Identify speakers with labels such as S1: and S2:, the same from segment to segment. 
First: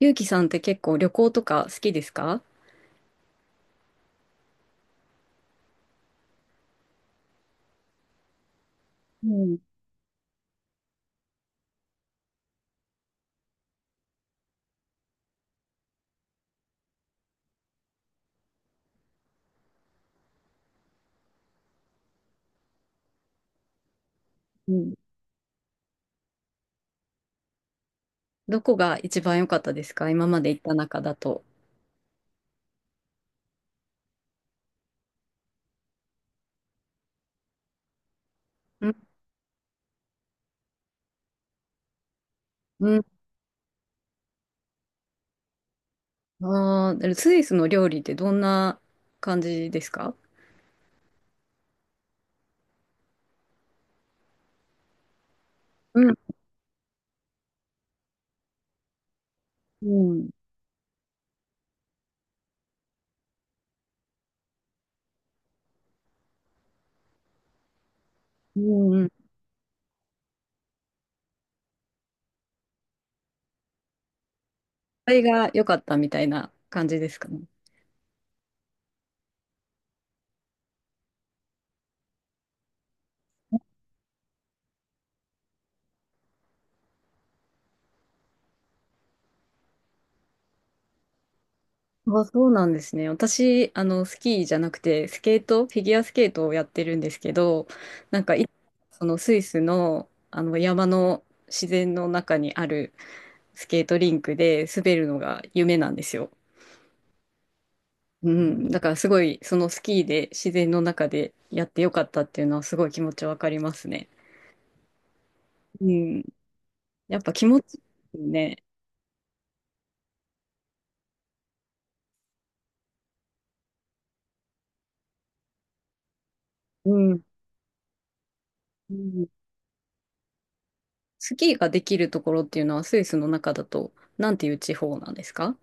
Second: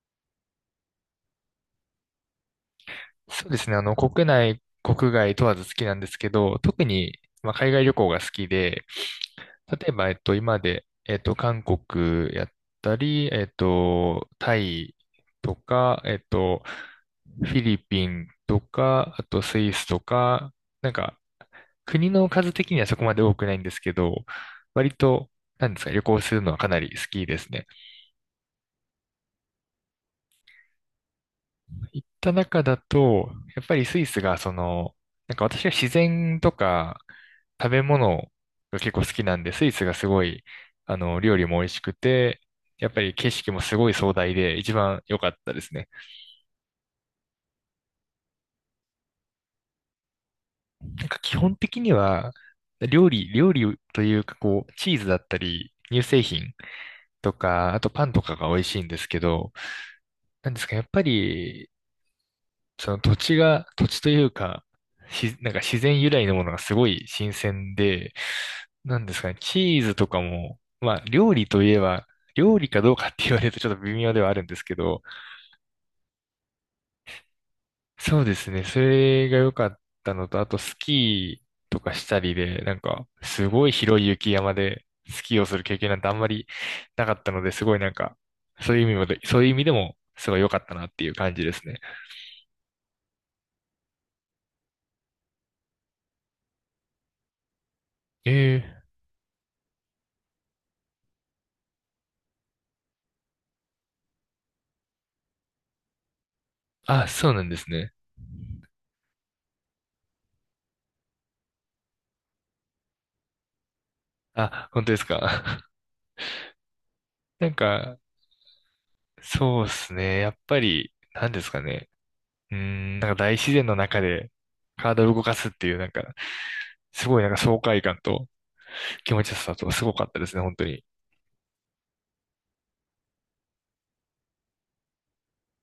S1: ゆうきさんって結構旅行とか好きですか？
S2: そうですね。国内、国外問わず好きなんですけど、特に、まあ、海外旅行が好きで、
S1: うん、
S2: 例えば、今まで、韓国やったり、タイとか、フィリピンとか、あとスイスとか、なんか、国の数的にはそこまで多くないんですけど、
S1: う
S2: 割
S1: ん。
S2: と、なんですか、旅行するのはかなり好きですね。
S1: どこが一番良かったですか、今まで行った中だと。
S2: 行った中だと、やっぱりスイスがなんか私は自然とか食べ物が
S1: う
S2: 結
S1: ん、
S2: 構好きなんで、スイスがすごい、料理も美味しくて、やっ
S1: う
S2: ぱ
S1: ん。
S2: り景色もすごい壮大で一番良かったですね。
S1: ああ、スイスの料理ってどんな感じですか？
S2: なんか基本的には、料理、料理というかこう、チーズだったり、
S1: う
S2: 乳
S1: ん、
S2: 製品とか、あとパンとかが美味しいんですけど、
S1: うん。
S2: なんですか、やっぱりその土地が、土地というか、なんか自然由来のものがすごい新鮮で、
S1: うん、
S2: な
S1: う
S2: ん
S1: ん。こ
S2: ですかね、チーズとかも、まあ料理といえば、料理かどうかって言われると ちょっと微妙ではあるんですけど、
S1: れが良かったみたいな感じですかね。
S2: そうですね、それが良かったのと、あとスキーとかしたりで、なんかすごい広い雪山でスキーをする経験なんてあんまりなかったので、すごいなんか、そういう意味もで、そういう意味でもすごい良かったなっていう感じですね。
S1: あ、そうなんですね。私、あの、スキーじゃなくて、スケート、フィギュアスケートをやってるんですけど、なんかい、
S2: ええ。
S1: そのスイスの、あの山の自然の中にあるスケートリンクで滑るのが夢なんですよ。
S2: あ、そうなんですね。
S1: うん。だからすごい、そのスキーで自然の中でやってよかったっていうのはすごい気持ちわかりますね。
S2: あ、本当ですか。
S1: うん。やっぱ気
S2: なん
S1: 持ちい
S2: か、
S1: いよね。
S2: そうですね。やっぱり、なんですかね。なんか大自然の中で体を動かすっていう、なんか、
S1: う
S2: すご
S1: ん。
S2: いなんか爽快感と
S1: う
S2: 気持
S1: ん。
S2: ちよさとすごかったですね、本当に。
S1: スキーができるところっていうのはスイスの中だと、なんていう地方なんですか？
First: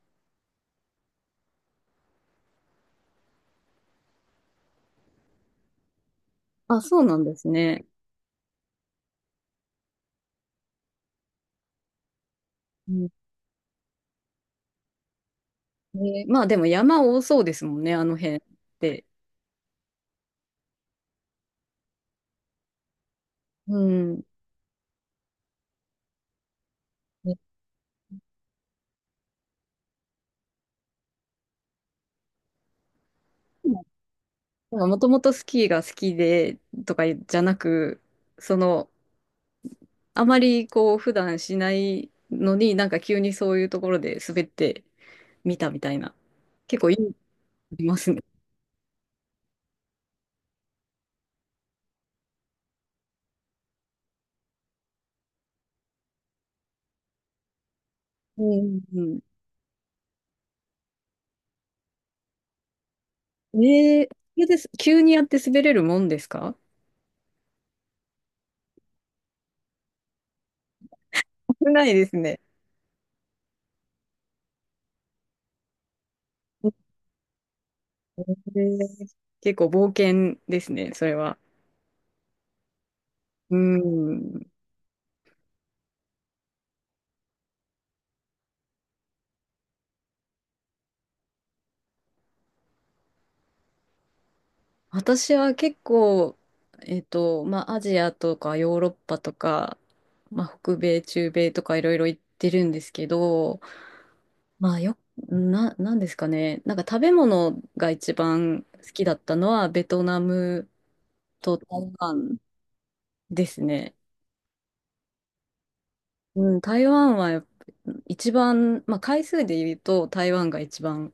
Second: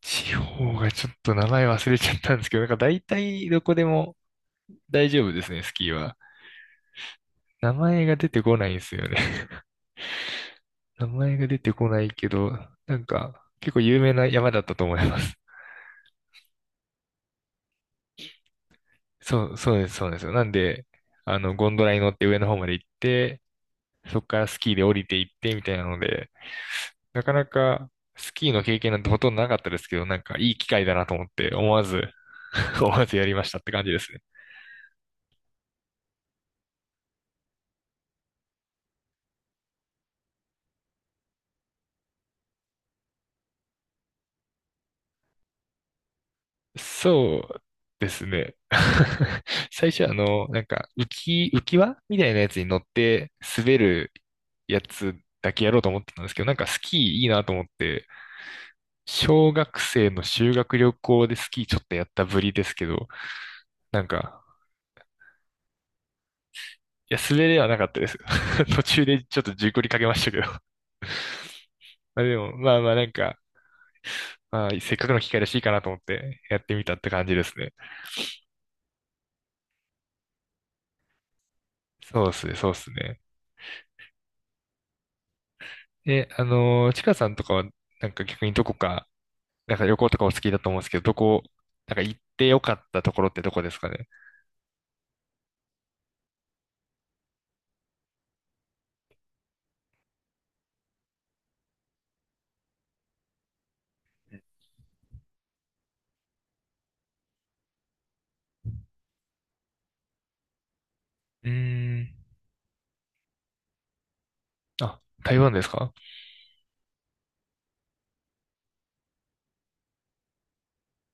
S2: 地方がちょっと名前忘れちゃったんですけど、なんか大体どこでも大丈夫ですね、スキーは。
S1: あ、そうなんです
S2: 名
S1: ね。
S2: 前が出てこないんですよね。名前が出てこないけど、
S1: う
S2: なん
S1: ん。
S2: か、結構有名な山だったと思います。
S1: まあでも山多そうですもんね、あの辺って。
S2: そう、そうです、そうですよ。なんで、ゴンドラに乗って上の方まで行って、
S1: う
S2: そ
S1: ん。
S2: こからスキーで降りていってみたいなので、なかなかスキーの経験なんてほとんどなかったですけど、なんかいい機会だなと思って思わず 思わずやりましたって感じですね。
S1: もともとスキーが好きでとかじゃなく、そのあまりこう普段しないのになんか急にそういうところで滑ってみたみたいな。結構いい、
S2: そう
S1: ありま
S2: で
S1: すね。
S2: すね。最初はなんか浮き輪みたいなやつに乗って滑るやつだけやろうと思ってたんですけど、なんかスキーいいなと思って、
S1: うんうん
S2: 小学生の修学旅行でスキーちょっとやったぶりですけど、
S1: うん。
S2: なん
S1: そ
S2: か、
S1: れです。急にやって滑れるもんですか？
S2: いや、滑れはなかったです。途中でちょっと事故りかけましたけど。
S1: 危ないです
S2: まあで
S1: ね。
S2: も、まあまあなんか、まあ、せっかくの機会らしいかなと思ってやってみたって感じですね。
S1: えー結構冒険ですね、それは。
S2: そうっすね、そうっすね。
S1: うん。
S2: え、ちかさんとかは、なんか逆にどこか、なんか旅行とかお好きだと思うんですけど、なんか行ってよかったところってどこですかね。
S1: 私は結構、まあ、アジアとかヨーロッパとか、まあ、北米、中米とかいろいろ行ってるんですけど、まあよ、なんですかね。なんか食べ物が一番好きだったのはベトナム
S2: う
S1: と台
S2: ーん。
S1: 湾ですね。
S2: あ、台湾ですか？
S1: うん、台湾はやっぱ一番、まあ回数で言うと台湾が一番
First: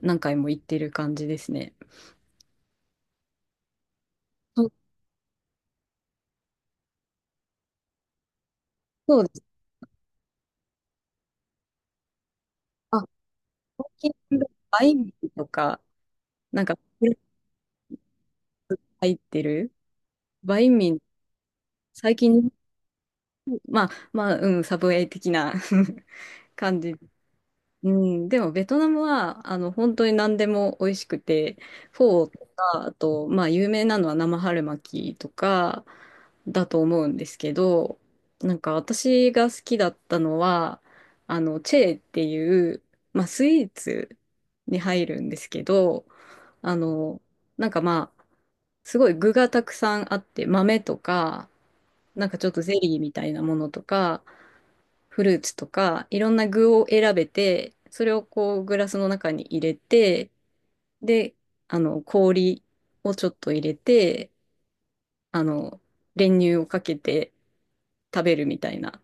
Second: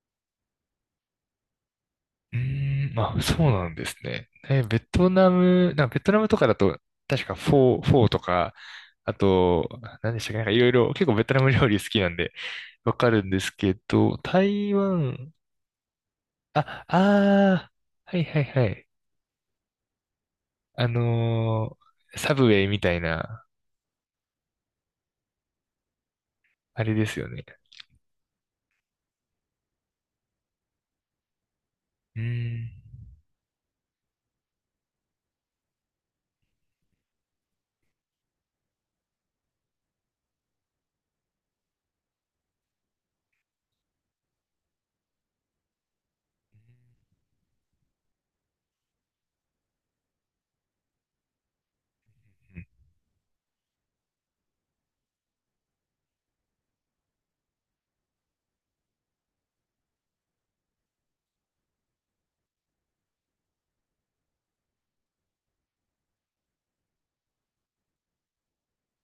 S1: 何回も行ってる感じですね。
S2: うーん、まあ、そうなんですね。え、
S1: そう
S2: ベトナム、なんかベトナムとかだと、確かフォーとか、あ
S1: そうです。
S2: と、何でしたっけ、なんかいろいろ、結構ベトナム料理好きなんで、わ
S1: あ、
S2: かるんですけ
S1: 最
S2: ど、
S1: 近
S2: 台
S1: バインミー
S2: 湾、
S1: とか、なんか
S2: あ、
S1: 入
S2: あー、はいはいはい。
S1: ってるバイン
S2: あ
S1: ミー、
S2: の
S1: 最
S2: サブウ
S1: 近、
S2: ェイみたいな、
S1: まあまあ、うん、サブウェイ的な 感
S2: あ
S1: じ。
S2: れですよね。
S1: うん、でもベトナムはあの本当に何でも美味しくて、
S2: うー
S1: フォーと
S2: ん、
S1: か、あと、まあ、有名なのは生春巻きとかだと思うんですけど、なんか私が好きだったのは、あのチェーっていう、まあ、スイーツに入るんですけど、あの、なんかまあ、すごい具がたくさんあって、豆とか、なんかちょっとゼリーみたいなものとか、フルーツとか、いろんな具を選べて、それをこうグラスの中に入れて、で、あの、氷をちょっと入れて、あの、練乳をかけて食べるみたいな、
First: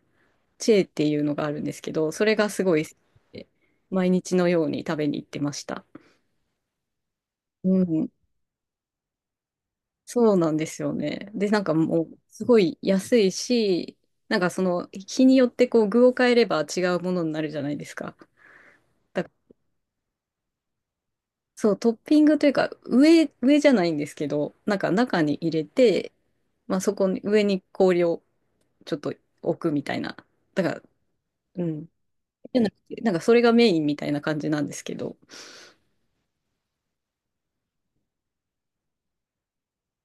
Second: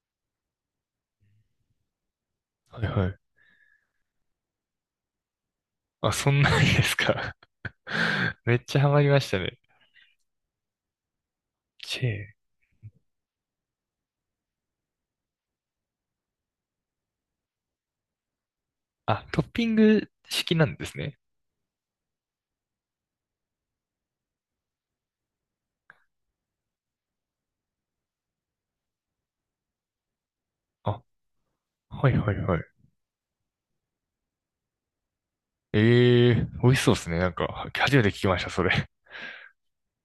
S1: チェーっていうのがあるんですけど、それがすご
S2: は
S1: い
S2: い
S1: 好き
S2: はい。
S1: で、毎日のように食べに行ってました。
S2: あ、そんなんですか。
S1: うん、
S2: めっちゃハマりましたね。
S1: そうなんですよね。で、なんか
S2: チ
S1: も
S2: ェ
S1: う、
S2: ー。
S1: すごい安いし、なんかその、日によってこう具を変えれば違うものになるじゃないですか。
S2: あ、
S1: だ
S2: トッピング式なんですね。
S1: そう、トッピングというか、上じゃないんですけど、なんか中に入れて、まあそこに、上に氷をちょっと置くみたいな。だから、
S2: あ、
S1: うん。
S2: はいはいは
S1: じゃ
S2: い。
S1: なくて、なんかそれがメインみたいな感じなんですけど、
S2: ええ。美味しそうですね。なんか、初めて聞きました、それ。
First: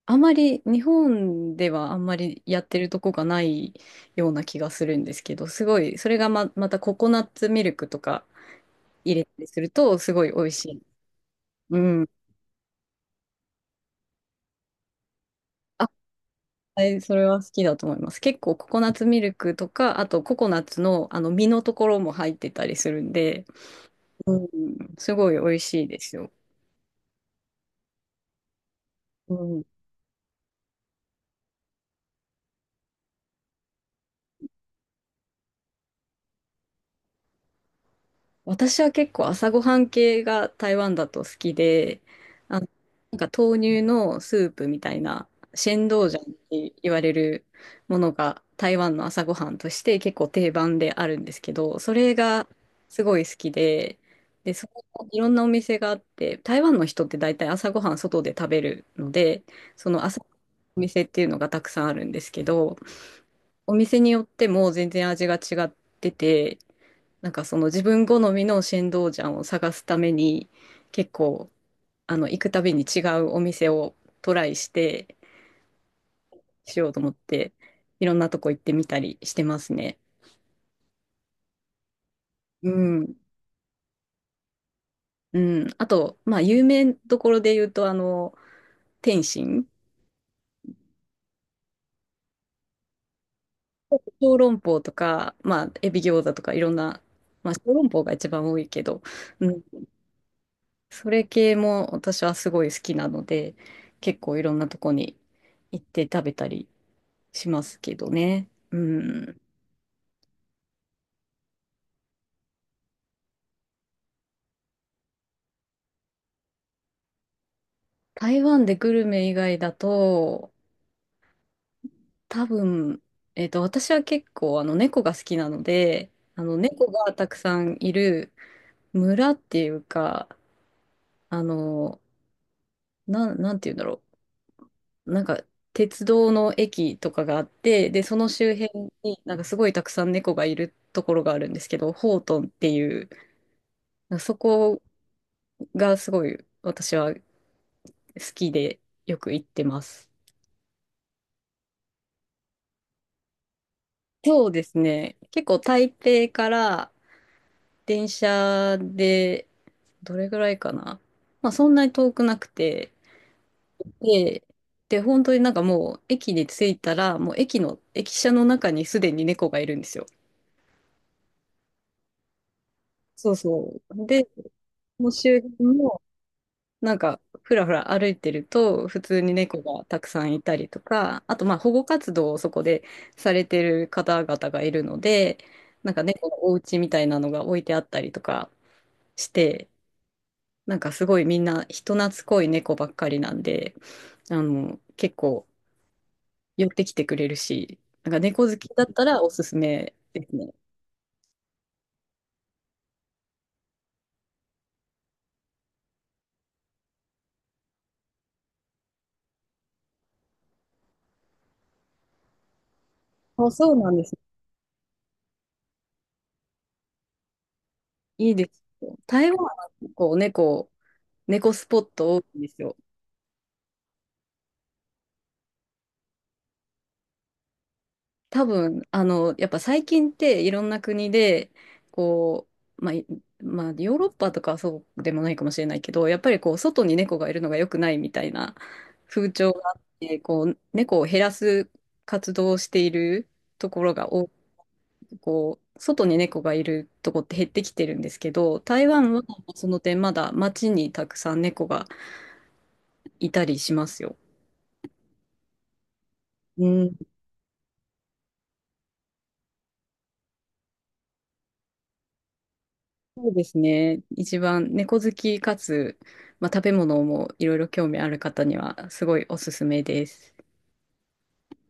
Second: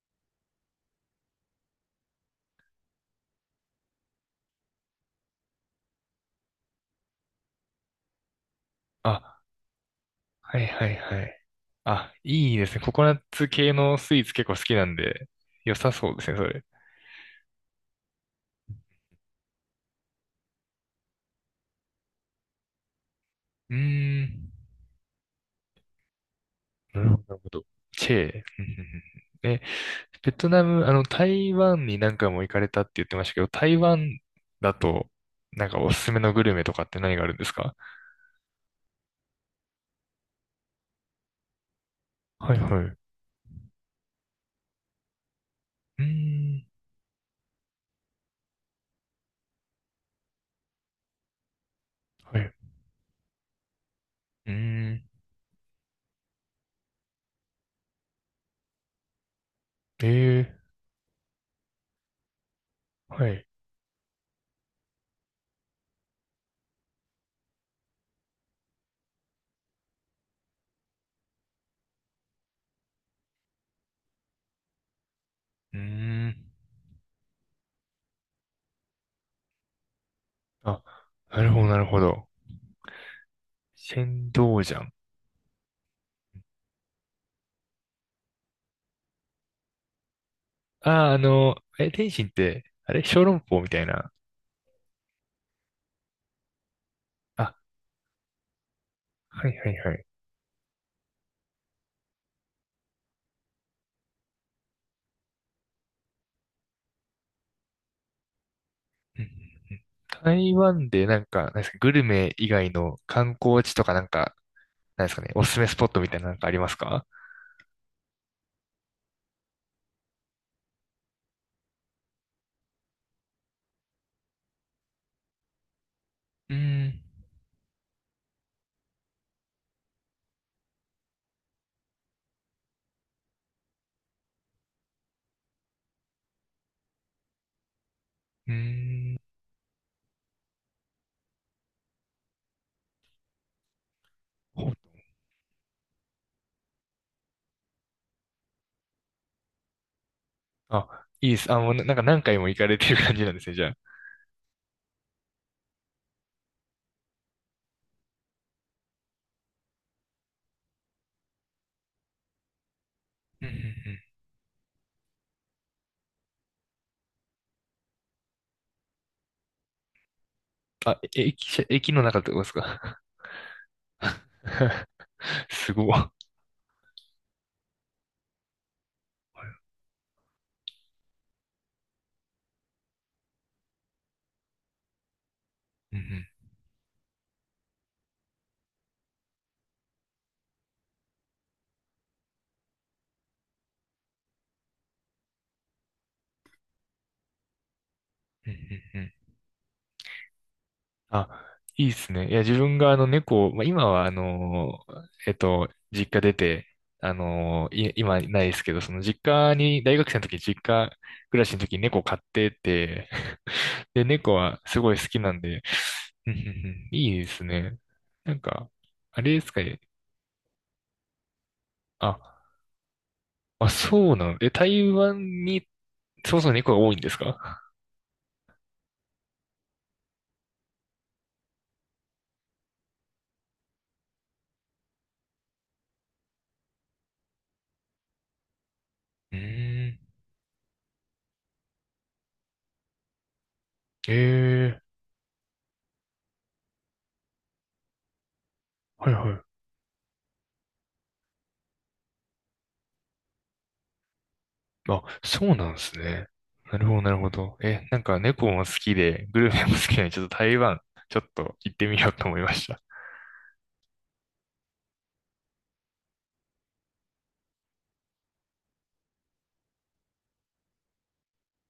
S1: あまり、日本ではあんまりやってるとこがないような気がするんですけど、すごい、それがまたココナッツミルクとか入れた
S2: あ、
S1: りすると、すごい美味
S2: はい
S1: しい。
S2: はいはい。
S1: うん。
S2: あ、いいですね。ココナッツ系のスイーツ結構好きなんで、良さそうですね、それ。
S1: はい、それは好きだと思います。結構ココナッツミルクとか、あとココナッツのあの実のところも入ってたりするんで、
S2: うー
S1: うん、
S2: ん。
S1: すごい美味しいですよ。
S2: なるほど、なるほど。チェー。うんうんうん。
S1: う
S2: え、
S1: ん。
S2: ベトナム、あの、台湾に何回も行かれたって言ってましたけど、台湾だと、なんかおすすめのグルメとかって何があるんですか？
S1: 私は結構朝ごはん系が台湾だと好きで、
S2: は
S1: あ
S2: い
S1: の、
S2: はい。う
S1: なんか豆乳のスープみたいな、シェンド
S2: ー
S1: ウジャンっ
S2: ん。
S1: て言われるものが台湾の朝ごはんとして結構定番であるんですけど、それ
S2: は
S1: が
S2: い。
S1: すごい好きで、
S2: う
S1: で、
S2: ー
S1: そこも
S2: ん。
S1: いろんなお店があって、台湾の人って大体朝ごはん外で食べるので、その朝
S2: ええ、
S1: お店っていうのがたくさんあるんですけど、
S2: はい。
S1: お店によっても全然味が違ってて、なんかその自分好みの新道ジャンを探すために結構あの行くたびに違うお店をトライして
S2: うーん。
S1: しようと思っていろんなとこ行ってみたりしてますね。
S2: あ、なるほど、なるほど。
S1: うん。
S2: 仙道ジャン。
S1: うん。あと、まあ有名どころで言うとあの天津、
S2: ああ、え、天津って、あれ小籠包みたいな。
S1: 小籠包とか、まあエビ餃子とかいろんな、まあ
S2: あ、
S1: 小籠包が一番多いけど、
S2: は
S1: う
S2: い
S1: ん。
S2: はいはい。
S1: それ系も私はすごい好きなので結構いろんなとこに行って食べたりしますけどね。う
S2: うんうん
S1: ん。
S2: うん。台湾でなんか、なんですか、グルメ以外の観光地とかなんか、なんですかね、おすすめスポットみたいななんかありますか？
S1: 台湾でグルメ以外だと、多分、私は結構あの猫が好きなので、あ
S2: う
S1: の
S2: ー
S1: 猫
S2: ん、
S1: がたくさんいる村っていうか、あの、なんて言うんだろう。なんか、鉄道の駅とかがあって、で、その
S2: う
S1: 周辺
S2: ー
S1: に
S2: ん、
S1: なんかすごいたくさん猫がいるところがあるんですけど、ホートンっていう、そ
S2: ほ、
S1: こがすごい私は好きでよく行ってます。
S2: あ、いいです。あ、もうななんか何回も行かれてる感じなんですね、じゃあ。
S1: そうですね。結構台北から電車でどれぐらいかな。まあそんなに遠くなくて。
S2: うんうんうん。
S1: で、で、本当になんかもう駅に着いたら、もう駅舎の中にすでに猫がいるんですよ。
S2: あ、え、駅舎、駅の中ってことですか？
S1: そうそう。で、もう周辺
S2: すご
S1: も
S2: い。
S1: なんかふらふら歩いてると普通に猫がたくさんいたりとか、あとまあ保護活動をそこでされてる方々がいるので、なん
S2: うんう
S1: か
S2: ん
S1: 猫のお家みたいなのが置いてあったりとかして、なんかすごいみんな人懐っこい猫ばっかりなんで、あの、結構寄ってきてくれるし、なんか猫
S2: うん
S1: 好きだっ
S2: うん
S1: た
S2: うん。
S1: らおすすめですね。
S2: あ、いいですね。いや、自分があの猫を、まあ、今は実家出て、今ないですけど、その実家に、大学生の時、実家暮らしの時に猫飼ってて、
S1: そうそう なんで
S2: で、
S1: す。
S2: 猫はすごい好きなんで、うんうんうん。いいですね。
S1: いい
S2: なん
S1: です
S2: か、
S1: よ。
S2: あ
S1: 台
S2: れ
S1: 湾
S2: ですか
S1: は
S2: ね。
S1: 結構猫スポット
S2: あ、
S1: 多いんですよ。
S2: あ、そうなの。え、台湾に、そもそも猫が多いんですか？
S1: 多分、あの、やっぱ最近っていろんな国で、こう、まあ、まあ、ヨーロッパとかはそうでもないかもしれないけど、やっぱりこう、外に猫がいるのが良くないみたいな風
S2: う
S1: 潮があっ
S2: ーん。
S1: て、こう、猫を減らす活動をしているところが多く、
S2: ええ、
S1: こう、外に猫がいるとこって減ってきてるんですけど、台
S2: は
S1: 湾
S2: い
S1: は
S2: はい。
S1: その点まだ街にたくさん猫がいたりしますよ。
S2: あ、そうなんですね。
S1: う
S2: なる
S1: ん。
S2: ほど、なるほど。え、なんか猫も好きで、グルメも好きなので、ちょっと台湾、ちょっと行ってみようと思いました。
S1: そうですね。一番猫好きかつ、まあ、食べ物もいろいろ興味ある方にはすごいおすすめです。